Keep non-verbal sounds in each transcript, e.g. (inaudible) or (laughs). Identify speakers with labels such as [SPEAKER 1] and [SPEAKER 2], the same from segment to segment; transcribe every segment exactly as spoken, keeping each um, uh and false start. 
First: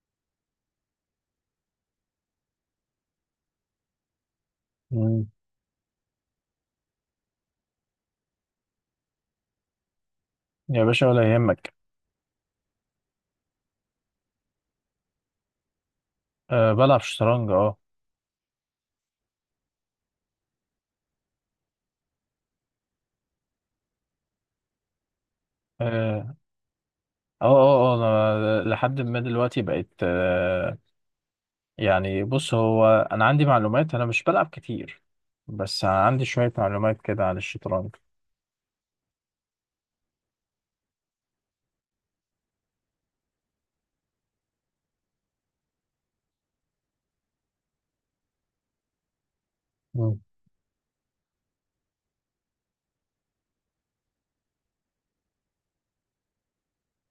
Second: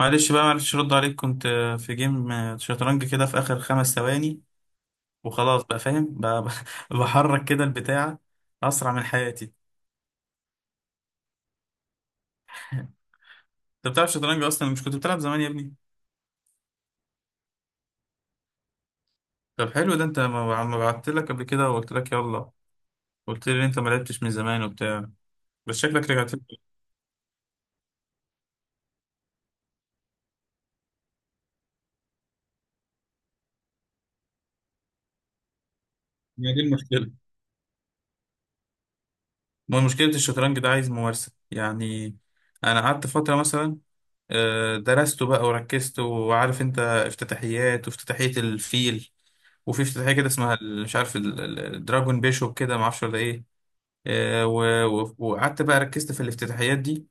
[SPEAKER 1] معلش، بقى معلش، رد عليك. كنت آه، في جيم، آه، شطرنج كده في آخر خمس ثواني،
[SPEAKER 2] مم.
[SPEAKER 1] وخلاص بقى فاهم بقى (laughs) بحرك كده البتاع أسرع من حياتي.
[SPEAKER 2] يا باشا ولا يهمك.
[SPEAKER 1] أنت بتلعب شطرنج أصلا؟ مش كنت بتلعب زمان يا ابني؟
[SPEAKER 2] أه، بلعب شطرنج. اه
[SPEAKER 1] طب حلو، ده أنت ما ما بعتلك قبل كده وقلت لك يلا، قلت لي إن أنت ما لعبتش من زمان وبتاع، بس شكلك
[SPEAKER 2] اه
[SPEAKER 1] رجعت لي.
[SPEAKER 2] اه اه آه، انا لحد ما دلوقتي بقيت، أه يعني بص هو، انا عندي معلومات، انا مش بلعب كتير، بس عندي شوية
[SPEAKER 1] يعني دي
[SPEAKER 2] معلومات
[SPEAKER 1] المشكلة،
[SPEAKER 2] كده عن الشطرنج.
[SPEAKER 1] ما مشكلة الشطرنج ده عايز ممارسة يعني. أنا قعدت فترة مثلا، آه، درسته بقى وركزت، وعارف أنت افتتاحيات، وافتتاحية الفيل، وفي افتتاحية
[SPEAKER 2] مم.
[SPEAKER 1] كده اسمها ال- مش عارف ال- ال- الدراجون بيشوب، كده معرفش ولا إيه. آه، و- و- وقعدت بقى ركزت في الافتتاحيات دي،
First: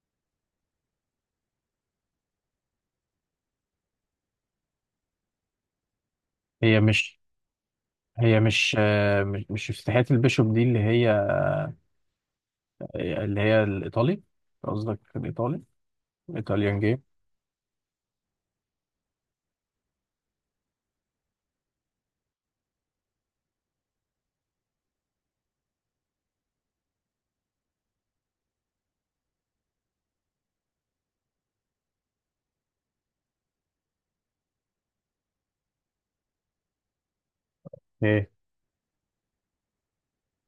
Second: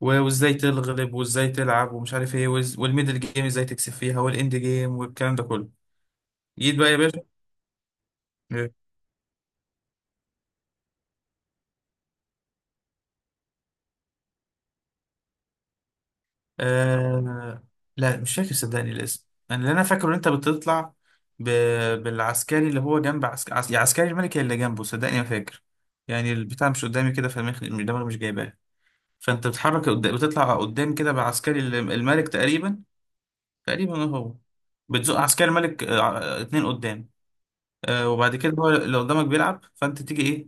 [SPEAKER 1] و- وإزاي تغلب وإزاي تلعب ومش عارف إيه، وإز- والميدل جيم إزاي تكسب فيها، والإند جيم والكلام ده كله. جيت
[SPEAKER 2] هي
[SPEAKER 1] بقى يا باشا.
[SPEAKER 2] مش هي مش أه مش مش افتتاحية البيشوب دي اللي هي، اللي هي الايطالي؟ قصدك الايطالي، الايطاليان جيم؟
[SPEAKER 1] آه... لا مش فاكر صدقني الاسم، انا اللي انا فاكره ان انت بتطلع ب... بالعسكري اللي هو جنب عسك... عس... يا عسكري الملكي اللي جنبه، صدقني ما فاكر. يعني البتاع مش قدامي كده فالمخ دماغي مش جايباه. فانت بتتحرك قد... بتطلع قدام كده بعسكري ال- الملك تقريبا. تقريبا هو بتزق عسكري الملك، آه... ع- اتنين قدام. آه...
[SPEAKER 2] ايه.
[SPEAKER 1] وبعد كده هو اللي قدامك بيلعب، فانت تيجي ايه،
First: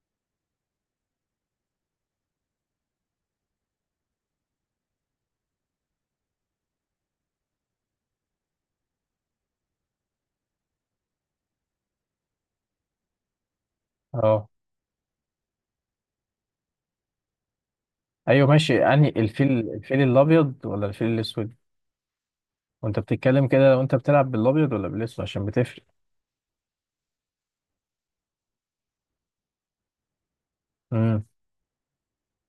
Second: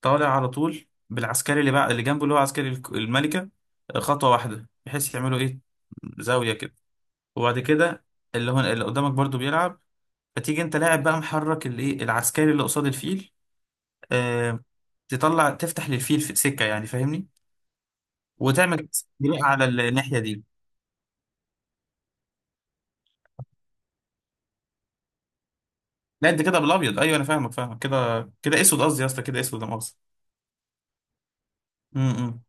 [SPEAKER 1] طالع على طول بالعسكري اللي بقى، اللي جنبه، اللي هو عسكري الك- الملكة، آه، خطوة واحدة، بحيث يعملوا ايه، زاوية كده. وبعد كده اللي هو اللي قدامك برضو بيلعب، فتيجي انت لاعب بقى، محرك الايه، العسكري اللي قصاد الفيل،
[SPEAKER 2] اه،
[SPEAKER 1] آه تطلع تفتح للفيل في سكه، يعني فاهمني.
[SPEAKER 2] ايوه ماشي،
[SPEAKER 1] وتعمل
[SPEAKER 2] يعني
[SPEAKER 1] جريء
[SPEAKER 2] الفيل
[SPEAKER 1] على ال-
[SPEAKER 2] الفيل
[SPEAKER 1] الناحيه دي.
[SPEAKER 2] الابيض ولا الفيل الاسود؟ وانت بتتكلم كده لو انت بتلعب بالابيض ولا بالاسود، عشان بتفرق.
[SPEAKER 1] لا انت كده بالابيض، ايوه انا فاهمك فاهمك كده كده اسود، قصدي يا اسطى كده اسود انا قصدي.
[SPEAKER 2] امم.
[SPEAKER 1] امم، إمم.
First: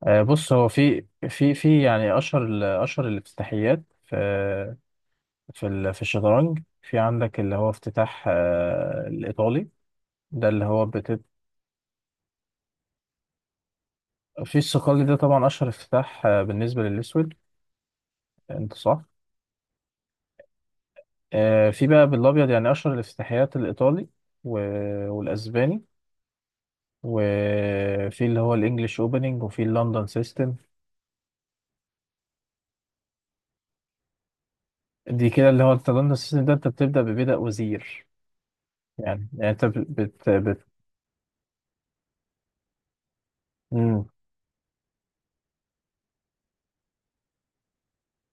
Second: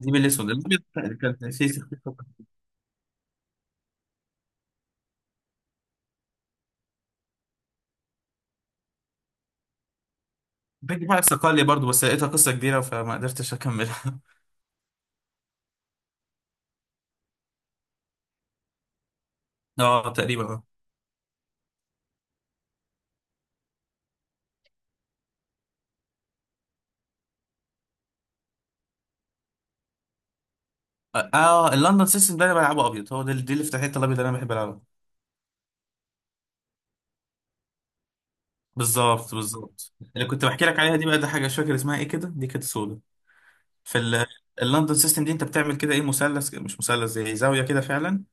[SPEAKER 1] دي
[SPEAKER 2] آه
[SPEAKER 1] بالاسود،
[SPEAKER 2] بص، هو
[SPEAKER 1] الابيض
[SPEAKER 2] في
[SPEAKER 1] كان
[SPEAKER 2] في
[SPEAKER 1] في في-
[SPEAKER 2] في يعني اشهر ال- اشهر الافتتاحيات في في ال- في الشطرنج، في عندك اللي هو افتتاح، آه، الايطالي. ده اللي هو
[SPEAKER 1] باجي بقى
[SPEAKER 2] بتبقى
[SPEAKER 1] الصقلية برضو، بس لقيتها قصه كبيره فما قدرتش اكملها.
[SPEAKER 2] في الصقلي، ده طبعا اشهر افتتاح، آه، بالنسبه للاسود. انت صح.
[SPEAKER 1] (laughs) اه تقريبا.
[SPEAKER 2] آه، في بقى بالابيض يعني اشهر الافتتاحيات الايطالي و... والاسباني، وفي اللي هو الانجليش اوبننج، وفي اللندن سيستم.
[SPEAKER 1] اه، اه، اللندن سيستم ده انا بلعبه ابيض، هو ده، دي اللي فتحت الابيض اللي انا بحب العبه.
[SPEAKER 2] دي كده اللي هو انت، اللندن سيستم ده انت بتبدا ببدأ وزير. يعني
[SPEAKER 1] بالظبط،
[SPEAKER 2] يعني انت بت
[SPEAKER 1] بالظبط، اللي
[SPEAKER 2] بت,
[SPEAKER 1] كنت
[SPEAKER 2] بت...
[SPEAKER 1] بحكي لك عليها دي بقى، ده حاجه مش فاكر اسمها ايه كده، دي كانت سودا. في
[SPEAKER 2] مم.
[SPEAKER 1] ال- اللندن سيستم دي انت بتعمل كده ايه، مثلث، مش مثلث، زي زاويه كده فعلا.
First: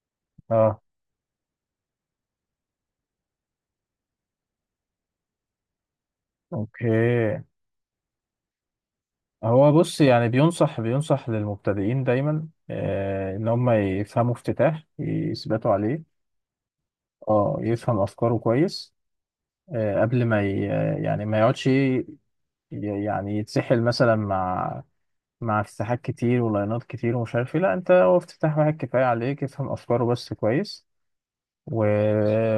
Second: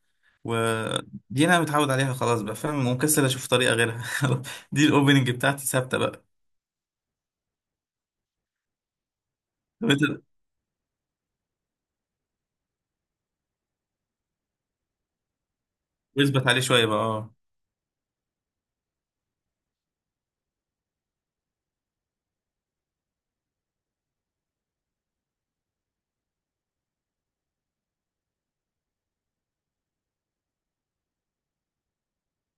[SPEAKER 2] اه،
[SPEAKER 1] ودي انا متعود عليها خلاص بقى، فاهم ومكسل اشوف طريقه غيرها. (laughs) دي الاوبننج بتاعتي ثابته بقى.
[SPEAKER 2] اوكي. هو
[SPEAKER 1] طب
[SPEAKER 2] بص
[SPEAKER 1] انت
[SPEAKER 2] يعني، بينصح بينصح للمبتدئين دايما، آه، ان هم يفهموا افتتاح يثبتوا عليه.
[SPEAKER 1] اثبت عليه شويه بقى، اه.
[SPEAKER 2] اه، يفهم افكاره كويس. آه قبل ما ي... يعني ما يقعدش ي- يعني يتسحل مثلا مع، مع افتتاحات كتير ولاينات كتير ومش عارف ايه. لا، انت هو افتتاح واحد كفايه عليك، افهم افكاره بس كويس، و...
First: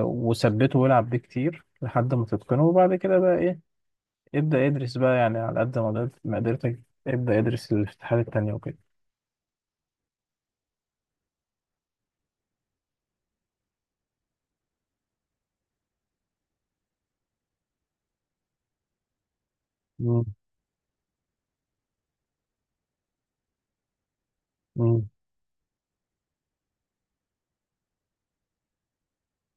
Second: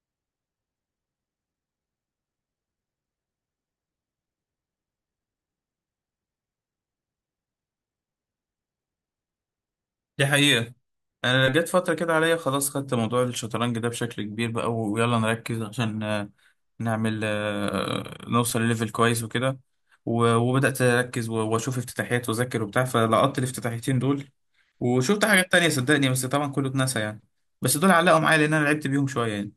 [SPEAKER 2] وثبته والعب بيه كتير لحد ما تتقنه، وبعد كده بقى ايه، ابدأ ادرس بقى يعني على قد ما قدرت- ما قدرتك، ابدأ ادرس الافتتاحات التانية وكده.
[SPEAKER 1] دي حقيقه، انا جت فتره كده عليا خلاص، خدت موضوع الشطرنج ده بشكل كبير بقى، ويلا نركز عشان نعمل، آه، نوصل لليفل كويس وكده.
[SPEAKER 2] مم.
[SPEAKER 1] و- وبدأت أركز، و- وأشوف افتتاحيات وأذاكر وبتاع، فلقطت الافتتاحيتين دول.
[SPEAKER 2] مم.
[SPEAKER 1] وشفت حاجات تانية صدقني، بس طبعا كله اتنسى يعني، بس دول علقوا معايا لأن أنا لعبت بيهم شوية يعني.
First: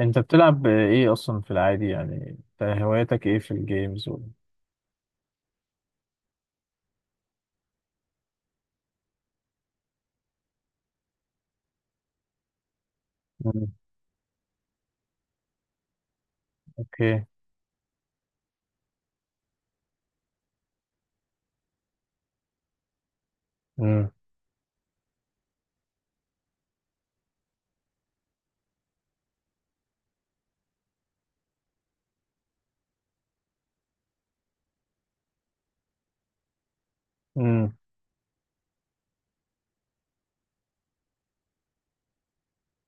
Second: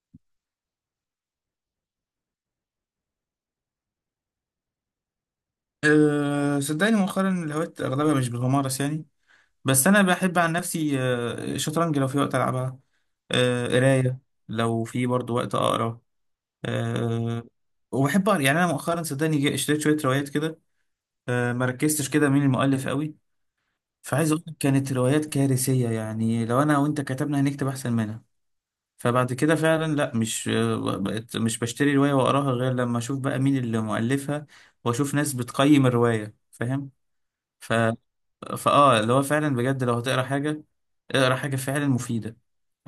[SPEAKER 2] انت بتلعب ايه اصلا في العادي يعني، انت هواياتك ايه في الجيمز و...
[SPEAKER 1] أه صدقني مؤخرا الهوايات أغلبها مش بتمارس يعني، بس أنا بحب عن نفسي، أه شطرنج لو في وقت ألعبها، أه
[SPEAKER 2] مم.
[SPEAKER 1] قراية لو في برضه وقت أقرأ،
[SPEAKER 2] اوكي.
[SPEAKER 1] أه وبحب أقرأ يعني. أنا مؤخرا صدقني، جا- اشتريت شوية روايات كده، أه مركزتش كده مين المؤلف قوي.
[SPEAKER 2] امم.
[SPEAKER 1] فعايز اقول لك كانت روايات كارثية، يعني لو انا وانت كتبنا هنكتب احسن منها. فبعد كده فعلا لا، مش، بقت مش بشتري رواية واقراها غير لما اشوف بقى مين اللي مؤلفها، واشوف ناس بتقيم الرواية، فاهم. ف...
[SPEAKER 2] امم.
[SPEAKER 1] فاه اللي هو فعلا بجد، لو هتقرا حاجة اقرا حاجة فعلا مفيدة،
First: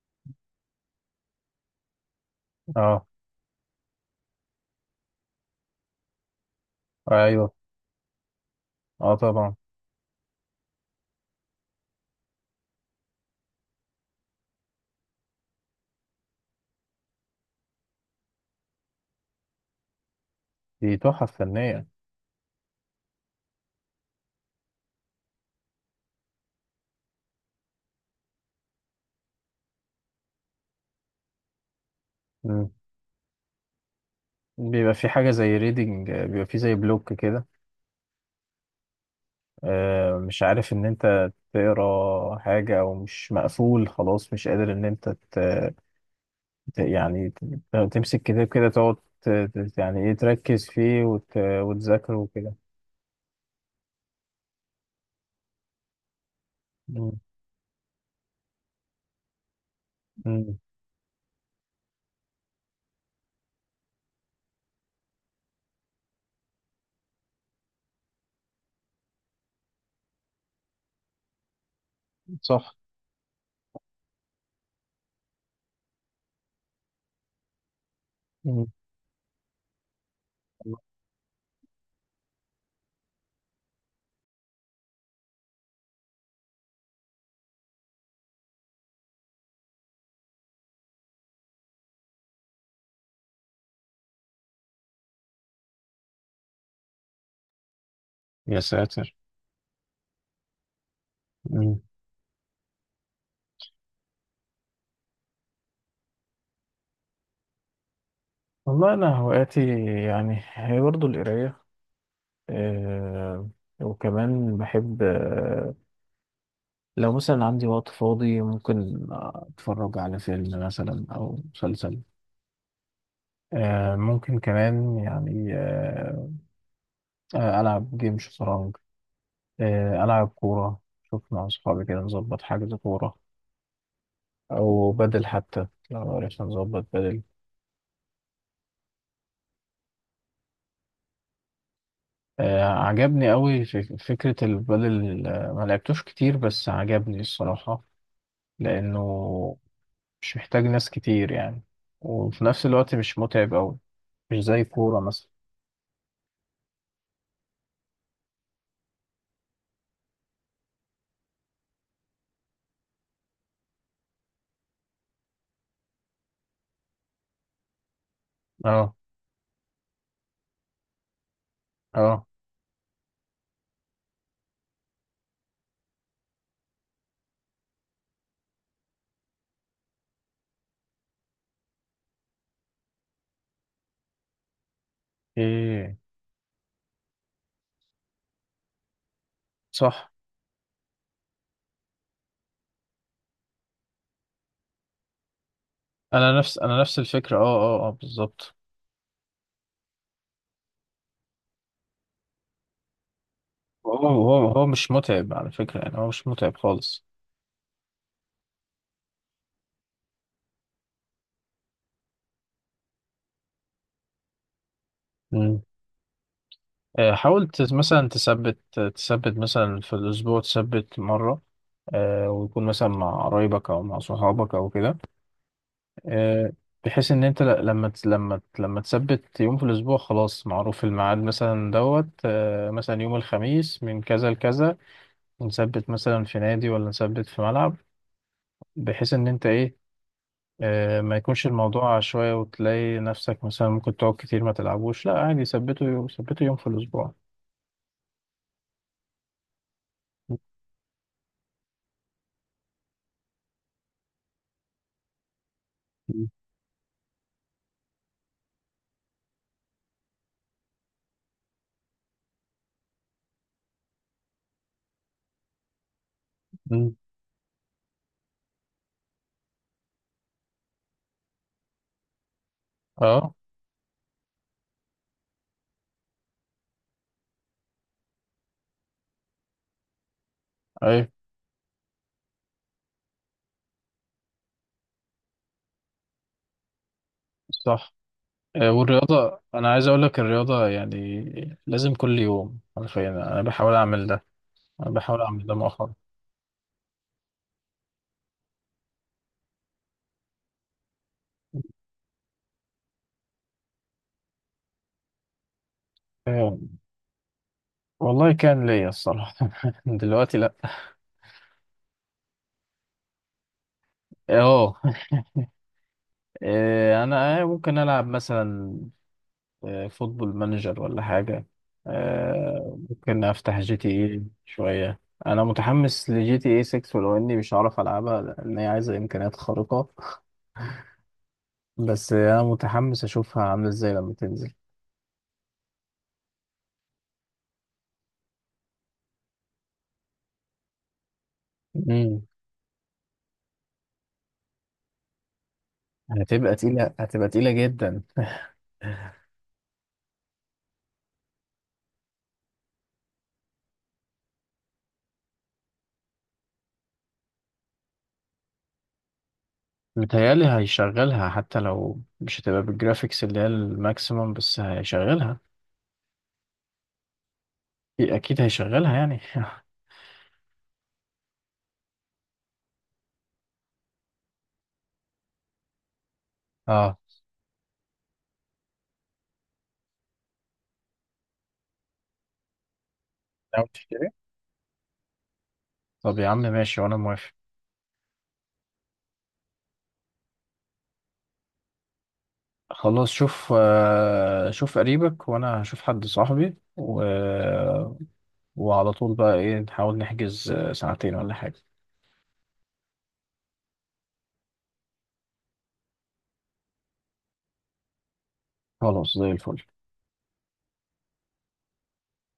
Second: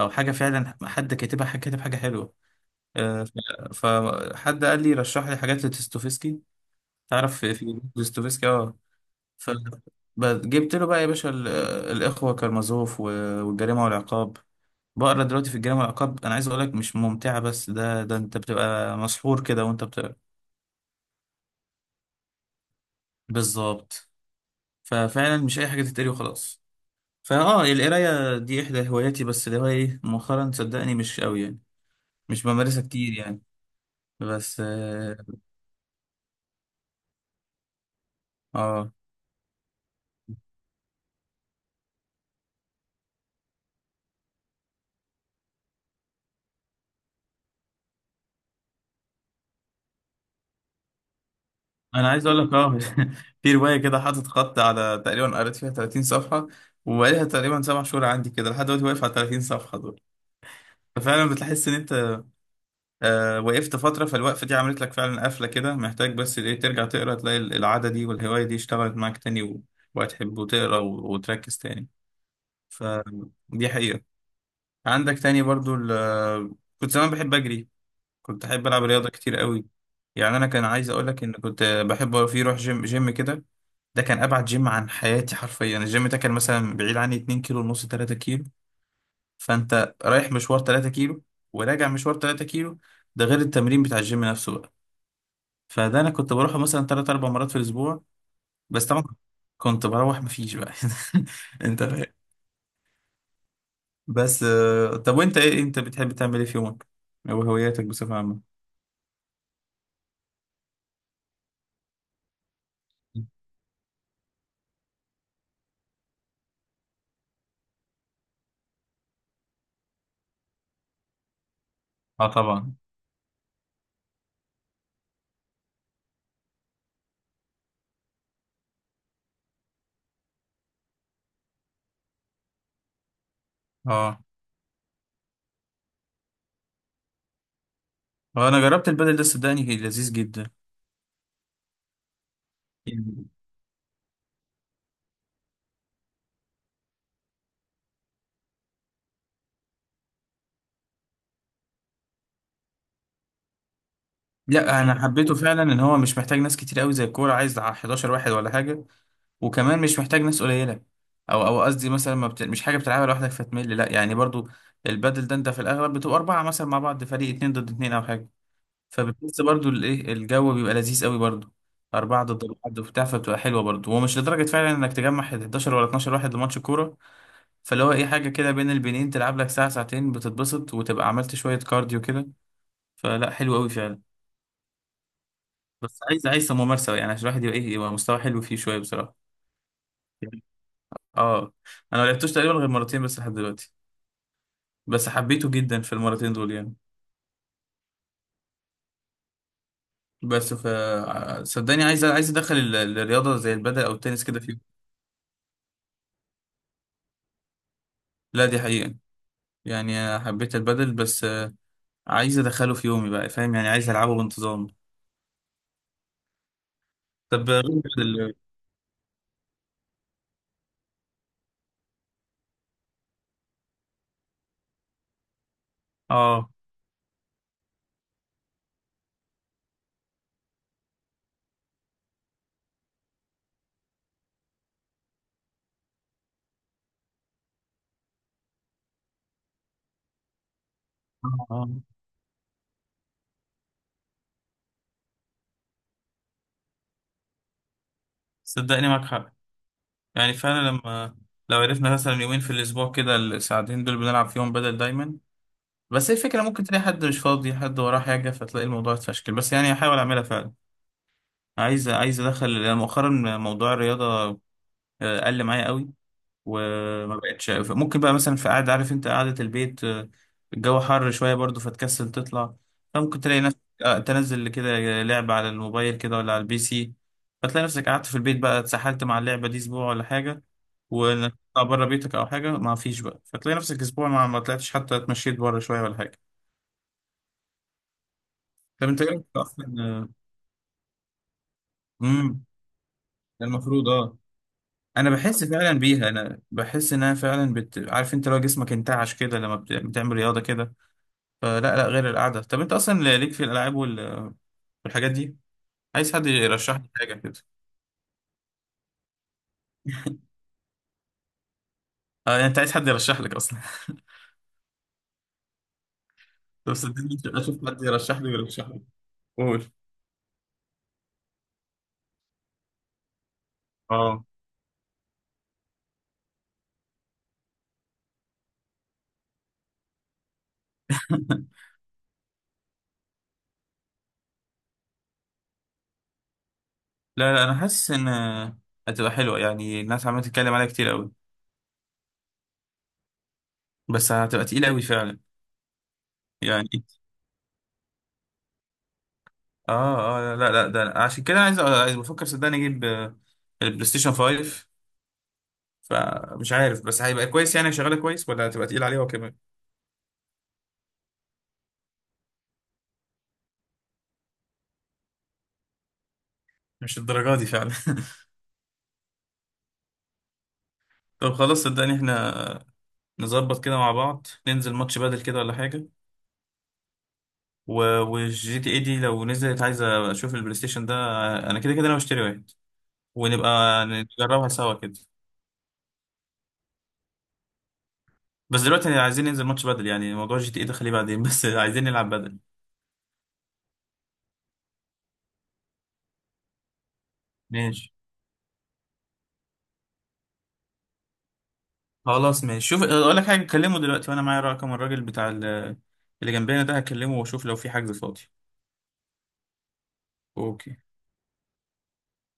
[SPEAKER 1] او حاجة فعلا حد كاتبها، حد كاتب حاجة حلوة.
[SPEAKER 2] اه.
[SPEAKER 1] آه، ف- فحد قال لي رشح لي حاجات لدوستويفسكي. تعرف
[SPEAKER 2] ايوه.
[SPEAKER 1] في في دوستويفسكي؟ اه.
[SPEAKER 2] اه طبعا.
[SPEAKER 1] فجبت له بقى يا باشا ال- الإخوة كارمازوف و- والجريمة والعقاب. بقرا دلوقتي في الجريمة والعقاب، أنا عايز أقول لك مش ممتعة بس ده ده أنت بتبقى مسحور كده وأنت بتقرا.
[SPEAKER 2] دي تحف فنية.
[SPEAKER 1] بالظبط. ففعلا مش أي حاجة تتقري وخلاص. فأه القراية دي إحدى هواياتي، بس اللي هو إيه مؤخرا صدقني مش قوي يعني، مش
[SPEAKER 2] امم.
[SPEAKER 1] بمارسها كتير يعني بس
[SPEAKER 2] بيبقى في
[SPEAKER 1] آه
[SPEAKER 2] حاجة زي ريدنج، بيبقى في زي بلوك كده،
[SPEAKER 1] آه.
[SPEAKER 2] آه، مش عارف ان انت تقرا حاجة، او مش مقفول خلاص مش قادر ان انت ت- يعني ت- تمسك كتاب كده، تقعد ت- ت- يعني ايه تركز فيه وت...
[SPEAKER 1] أنا
[SPEAKER 2] وتذاكره
[SPEAKER 1] عايز أقول لك،
[SPEAKER 2] وكده.
[SPEAKER 1] أه (laughs) في رواية كده حاطط خط على، تقريبا قريت فيها تلاتين صفحة،
[SPEAKER 2] مم.
[SPEAKER 1] وبقالها تقريبا سبع شهور عندي كده لحد دلوقتي واقف على تلاتين صفحة.
[SPEAKER 2] مم.
[SPEAKER 1] فعلا بتحس ان انت آه وقفت فتره، فالوقفه دي عملت لك فعلا قفله كده، محتاج بس ايه ترجع تقرا، تلاقي ال- العاده دي والهوايه دي اشتغلت معاك تاني، و- وهتحب وتقرا، و- وتركز تاني.
[SPEAKER 2] صح.
[SPEAKER 1] فدي حقيقه. عندك تاني برضو، ال- كنت زمان بحب اجري، كنت
[SPEAKER 2] مم.
[SPEAKER 1] احب العب رياضه كتير قوي. يعني انا كان عايز اقول لك ان كنت بحب، في روح جيم جيم كده، ده كان ابعد جيم عن حياتي حرفيا، الجيم ده كان مثلا بعيد عني اتنين كيلو ونص، ثلاثة. فانت رايح مشوار تلاتة كيلو، وراجع مشوار ثلاثة كيلو، ده غير التمرين بتاع الجيم نفسه بقى. فده انا كنت بروحه مثلا تلات أربع مرات في الاسبوع،
[SPEAKER 2] يا
[SPEAKER 1] بس طبعا
[SPEAKER 2] ساتر.
[SPEAKER 1] كنت بروح مفيش بقى. (laughs)
[SPEAKER 2] مم.
[SPEAKER 1] انت فاهم. بس آه، طب وانت ايه، انت بتحب تعمل ايه في يومك، او هواياتك بصفة عامة؟
[SPEAKER 2] والله أنا هواياتي يعني هي برضه القراية، آه، وكمان بحب، آه، لو مثلا عندي وقت فاضي ممكن أتفرج على فيلم مثلا أو مسلسل.
[SPEAKER 1] اه طبعا.
[SPEAKER 2] آه، ممكن كمان يعني، آه، ألعب جيم شطرنج، آه، ألعب كورة، شوف مع أصحابي كده نظبط حجز كورة.
[SPEAKER 1] اه،
[SPEAKER 2] أو بدل، حتى لو عرفنا نظبط بدل.
[SPEAKER 1] آه، انا جربت البدل ده صدقني كان لذيذ جدا.
[SPEAKER 2] آه،
[SPEAKER 1] يعني
[SPEAKER 2] عجبني أوي في فكرة البدل، آه، ما لعبتوش كتير بس عجبني الصراحة، لأنه مش محتاج ناس كتير يعني، وفي نفس الوقت مش متعب أوي، مش زي
[SPEAKER 1] لا،
[SPEAKER 2] الكورة
[SPEAKER 1] انا
[SPEAKER 2] مثلا.
[SPEAKER 1] حبيته فعلا ان هو مش محتاج ناس كتير قوي زي الكوره عايز حداشر واحد ولا حاجه، وكمان مش محتاج ناس قليله، او او قصدي مثلا، ما بت... مش حاجه بتلعبها لوحدك فتمل، لا يعني برضو البادل ده انت في الاغلب بتبقى اربعه مثلا مع بعض، فريق اتنين ضد اتنين او حاجه.
[SPEAKER 2] اه.
[SPEAKER 1] فبتحس برضو الايه، الجو بيبقى لذيذ قوي برضو، أربعة
[SPEAKER 2] اه.
[SPEAKER 1] ضد بعض وبتاع، فبتبقى حلوة برضه. هو مش لدرجة فعلا إنك تجمع احد عشر ولا اتناشر واحد لماتش كورة، فاللي هو إيه حاجة كده بين البنين، تلعب لك ساعة ساعتين بتتبسط وتبقى عملت شوية كارديو كده. فلا حلو قوي فعلا.
[SPEAKER 2] ايه.
[SPEAKER 1] بس عايز عايز ممارسة، يعني عشان الواحد يبقى إيه، يبقى مستوى حلو فيه شوية بصراحة.
[SPEAKER 2] صح.
[SPEAKER 1] اه. انا ما لعبتوش تقريبا غير مرتين بس لحد دلوقتي، بس حبيته جدا في المرتين
[SPEAKER 2] أنا
[SPEAKER 1] دول
[SPEAKER 2] نفس
[SPEAKER 1] يعني.
[SPEAKER 2] أنا نفس الفكرة، اه اه اه، بالظبط.
[SPEAKER 1] بس ف صدقني عايز عايز ادخل ال- الرياضه زي البدل او
[SPEAKER 2] هو
[SPEAKER 1] التنس كده
[SPEAKER 2] هو هو
[SPEAKER 1] فيه.
[SPEAKER 2] مش متعب على فكرة، يعني هو مش متعب خالص.
[SPEAKER 1] لا دي حقيقه، يعني حبيت البدل، بس آه، عايز ادخله في يومي بقى فاهم يعني، عايز العبه بانتظام.
[SPEAKER 2] آه، حاول
[SPEAKER 1] طب غير
[SPEAKER 2] تس- مثلا
[SPEAKER 1] ال-
[SPEAKER 2] تثبت، تثبت مثلا في الأسبوع تثبت مرة، آه، ويكون مثلا مع قرايبك أو مع صحابك أو كده.
[SPEAKER 1] (laughs) اه
[SPEAKER 2] آه، بحيث إن أنت ل- لما تس- لما ت- لما تثبت يوم في الأسبوع، خلاص معروف الميعاد مثلا، دوت، آه، مثلا يوم الخميس من كذا لكذا، نثبت مثلا في نادي ولا نثبت في ملعب. بحيث إن أنت إيه، آه، ما يكونش
[SPEAKER 1] آه.
[SPEAKER 2] الموضوع عشوائي وتلاقي نفسك مثلا ممكن تقعد كتير ما تلعبوش. لا عادي، ثبته يوم، ثبته يوم في الأسبوع.
[SPEAKER 1] صدقني معاك حق، يعني فعلا لما، لو عرفنا مثلا يومين في الاسبوع كده الساعتين دول بنلعب فيهم بدل دايما. بس هي
[SPEAKER 2] مم.
[SPEAKER 1] الفكره، ممكن تلاقي حد مش فاضي، حد وراه حاجه، فتلاقي الموضوع اتفشكل، بس يعني هحاول اعملها فعلا. عايز عايز ادخل، لأن مؤخرا موضوع الرياضه آه، قل معايا قوي،
[SPEAKER 2] مم.
[SPEAKER 1] وما بقتش ممكن بقى، مثلا في قعده عارف انت قعده البيت، آه، الجو حر شويه برضو فتكسل تطلع، فممكن
[SPEAKER 2] اه.
[SPEAKER 1] تلاقي نفسك آه، تنزل كده لعبه على الموبايل كده ولا على البي سي، فتلاقي نفسك قعدت في البيت بقى اتسحلت مع اللعبه دي اسبوع ولا حاجه،
[SPEAKER 2] ايوه.
[SPEAKER 1] وانك تطلع بره بيتك او حاجه ما فيش بقى، فتلاقي نفسك اسبوع ما ما طلعتش حتى اتمشيت بره شويه ولا حاجه.
[SPEAKER 2] صح. آه،
[SPEAKER 1] طب انت ايه رأيك
[SPEAKER 2] والرياضة
[SPEAKER 1] اصلا،
[SPEAKER 2] أنا عايز أقول
[SPEAKER 1] آه،
[SPEAKER 2] لك الرياضة يعني لازم كل
[SPEAKER 1] امم
[SPEAKER 2] يوم حرفيا، أنا بحاول
[SPEAKER 1] المفروض
[SPEAKER 2] أعمل
[SPEAKER 1] اه.
[SPEAKER 2] ده، أنا
[SPEAKER 1] انا
[SPEAKER 2] بحاول
[SPEAKER 1] بحس
[SPEAKER 2] أعمل ده
[SPEAKER 1] فعلا
[SPEAKER 2] مؤخرا.
[SPEAKER 1] بيها، انا بحس انها فعلا بت... عارف انت لو جسمك انتعش كده لما بت... بتعمل رياضه كده، فلا، لا غير القعده. طب انت اصلا ليك في الالعاب وال... والحاجات دي، عايز حد
[SPEAKER 2] آه،
[SPEAKER 1] يرشح لك حاجه كده؟
[SPEAKER 2] والله كان ليا الصراحة (laughs) دلوقتي لأ.
[SPEAKER 1] اه يعني انت عايز حد يرشح لك اصلا؟ (laughs)
[SPEAKER 2] أه،
[SPEAKER 1] طب
[SPEAKER 2] آه،
[SPEAKER 1] صدقني مش
[SPEAKER 2] أنا،
[SPEAKER 1] هبقى
[SPEAKER 2] آه،
[SPEAKER 1] اشوف
[SPEAKER 2] ممكن
[SPEAKER 1] حد
[SPEAKER 2] ألعب
[SPEAKER 1] يرشح لي ويرشح
[SPEAKER 2] مثلا،
[SPEAKER 1] لي، قول.
[SPEAKER 2] آه، فوتبول مانجر ولا حاجة. آه، ممكن أفتح جي تي إيه
[SPEAKER 1] اه
[SPEAKER 2] شوية. أنا متحمس لجي تي إيه سيكس، ولو إني مش هعرف ألعبها لأن هي عايزة إمكانيات خارقة،
[SPEAKER 1] (laughs)
[SPEAKER 2] بس أنا متحمس أشوفها عاملة إزاي لما
[SPEAKER 1] لا، لا، انا حاسس ان هتبقى حلوه، يعني الناس عماله تتكلم عليها كتير قوي،
[SPEAKER 2] تنزل.
[SPEAKER 1] بس هتبقى تقيله قوي فعلا
[SPEAKER 2] هتبقى
[SPEAKER 1] يعني.
[SPEAKER 2] تقيلة، هتبقى تقيلة جدا.
[SPEAKER 1] اه، اه، لا، لا، لا، ده عشان كده عايز عايز بفكر صدقني اجيب، آه، البلاي ستيشن خمسة. فمش عارف بس هيبقى كويس، يعني شغاله كويس ولا هتبقى تقيل عليه هو كمان؟
[SPEAKER 2] متهيألي هيشغلها، حتى لو مش هتبقى بالجرافيكس اللي هي الماكسيموم بس هيشغلها.
[SPEAKER 1] مش الدرجه دي فعلا. (laughs)
[SPEAKER 2] أكيد هيشغلها يعني (laughs)
[SPEAKER 1] طب خلاص صدقني احنا نظبط كده مع بعض، ننزل ماتش بدل كده ولا حاجه،
[SPEAKER 2] اه.
[SPEAKER 1] و... والجي تي اي دي لو نزلت عايزه اشوف البلاي ستيشن ده، انا كده كده انا بشتري واحد ونبقى
[SPEAKER 2] ناوي تشتري؟
[SPEAKER 1] نجربها سوا كده.
[SPEAKER 2] طب يا عم ماشي، وأنا موافق.
[SPEAKER 1] بس دلوقتي عايزين ننزل ماتش بدل يعني، موضوع جي تي اي ده خليه بعدين. (laughs) بس عايزين نلعب بدل.
[SPEAKER 2] خلاص شوف، آه، شوف قريبك وأنا هشوف حد صاحبي و...
[SPEAKER 1] ماشي
[SPEAKER 2] وعلى طول بقى إيه نحاول نحجز، آه، ساعتين ولا حاجة.
[SPEAKER 1] خلاص ماشي، شوف اقول لك حاجه، كلمه دلوقتي وانا معايا رقم الراجل بتاع ال- اللي جنبنا ده، هكلمه واشوف لو في حجز فاضي.
[SPEAKER 2] خلاص زي الفل.
[SPEAKER 1] اوكي.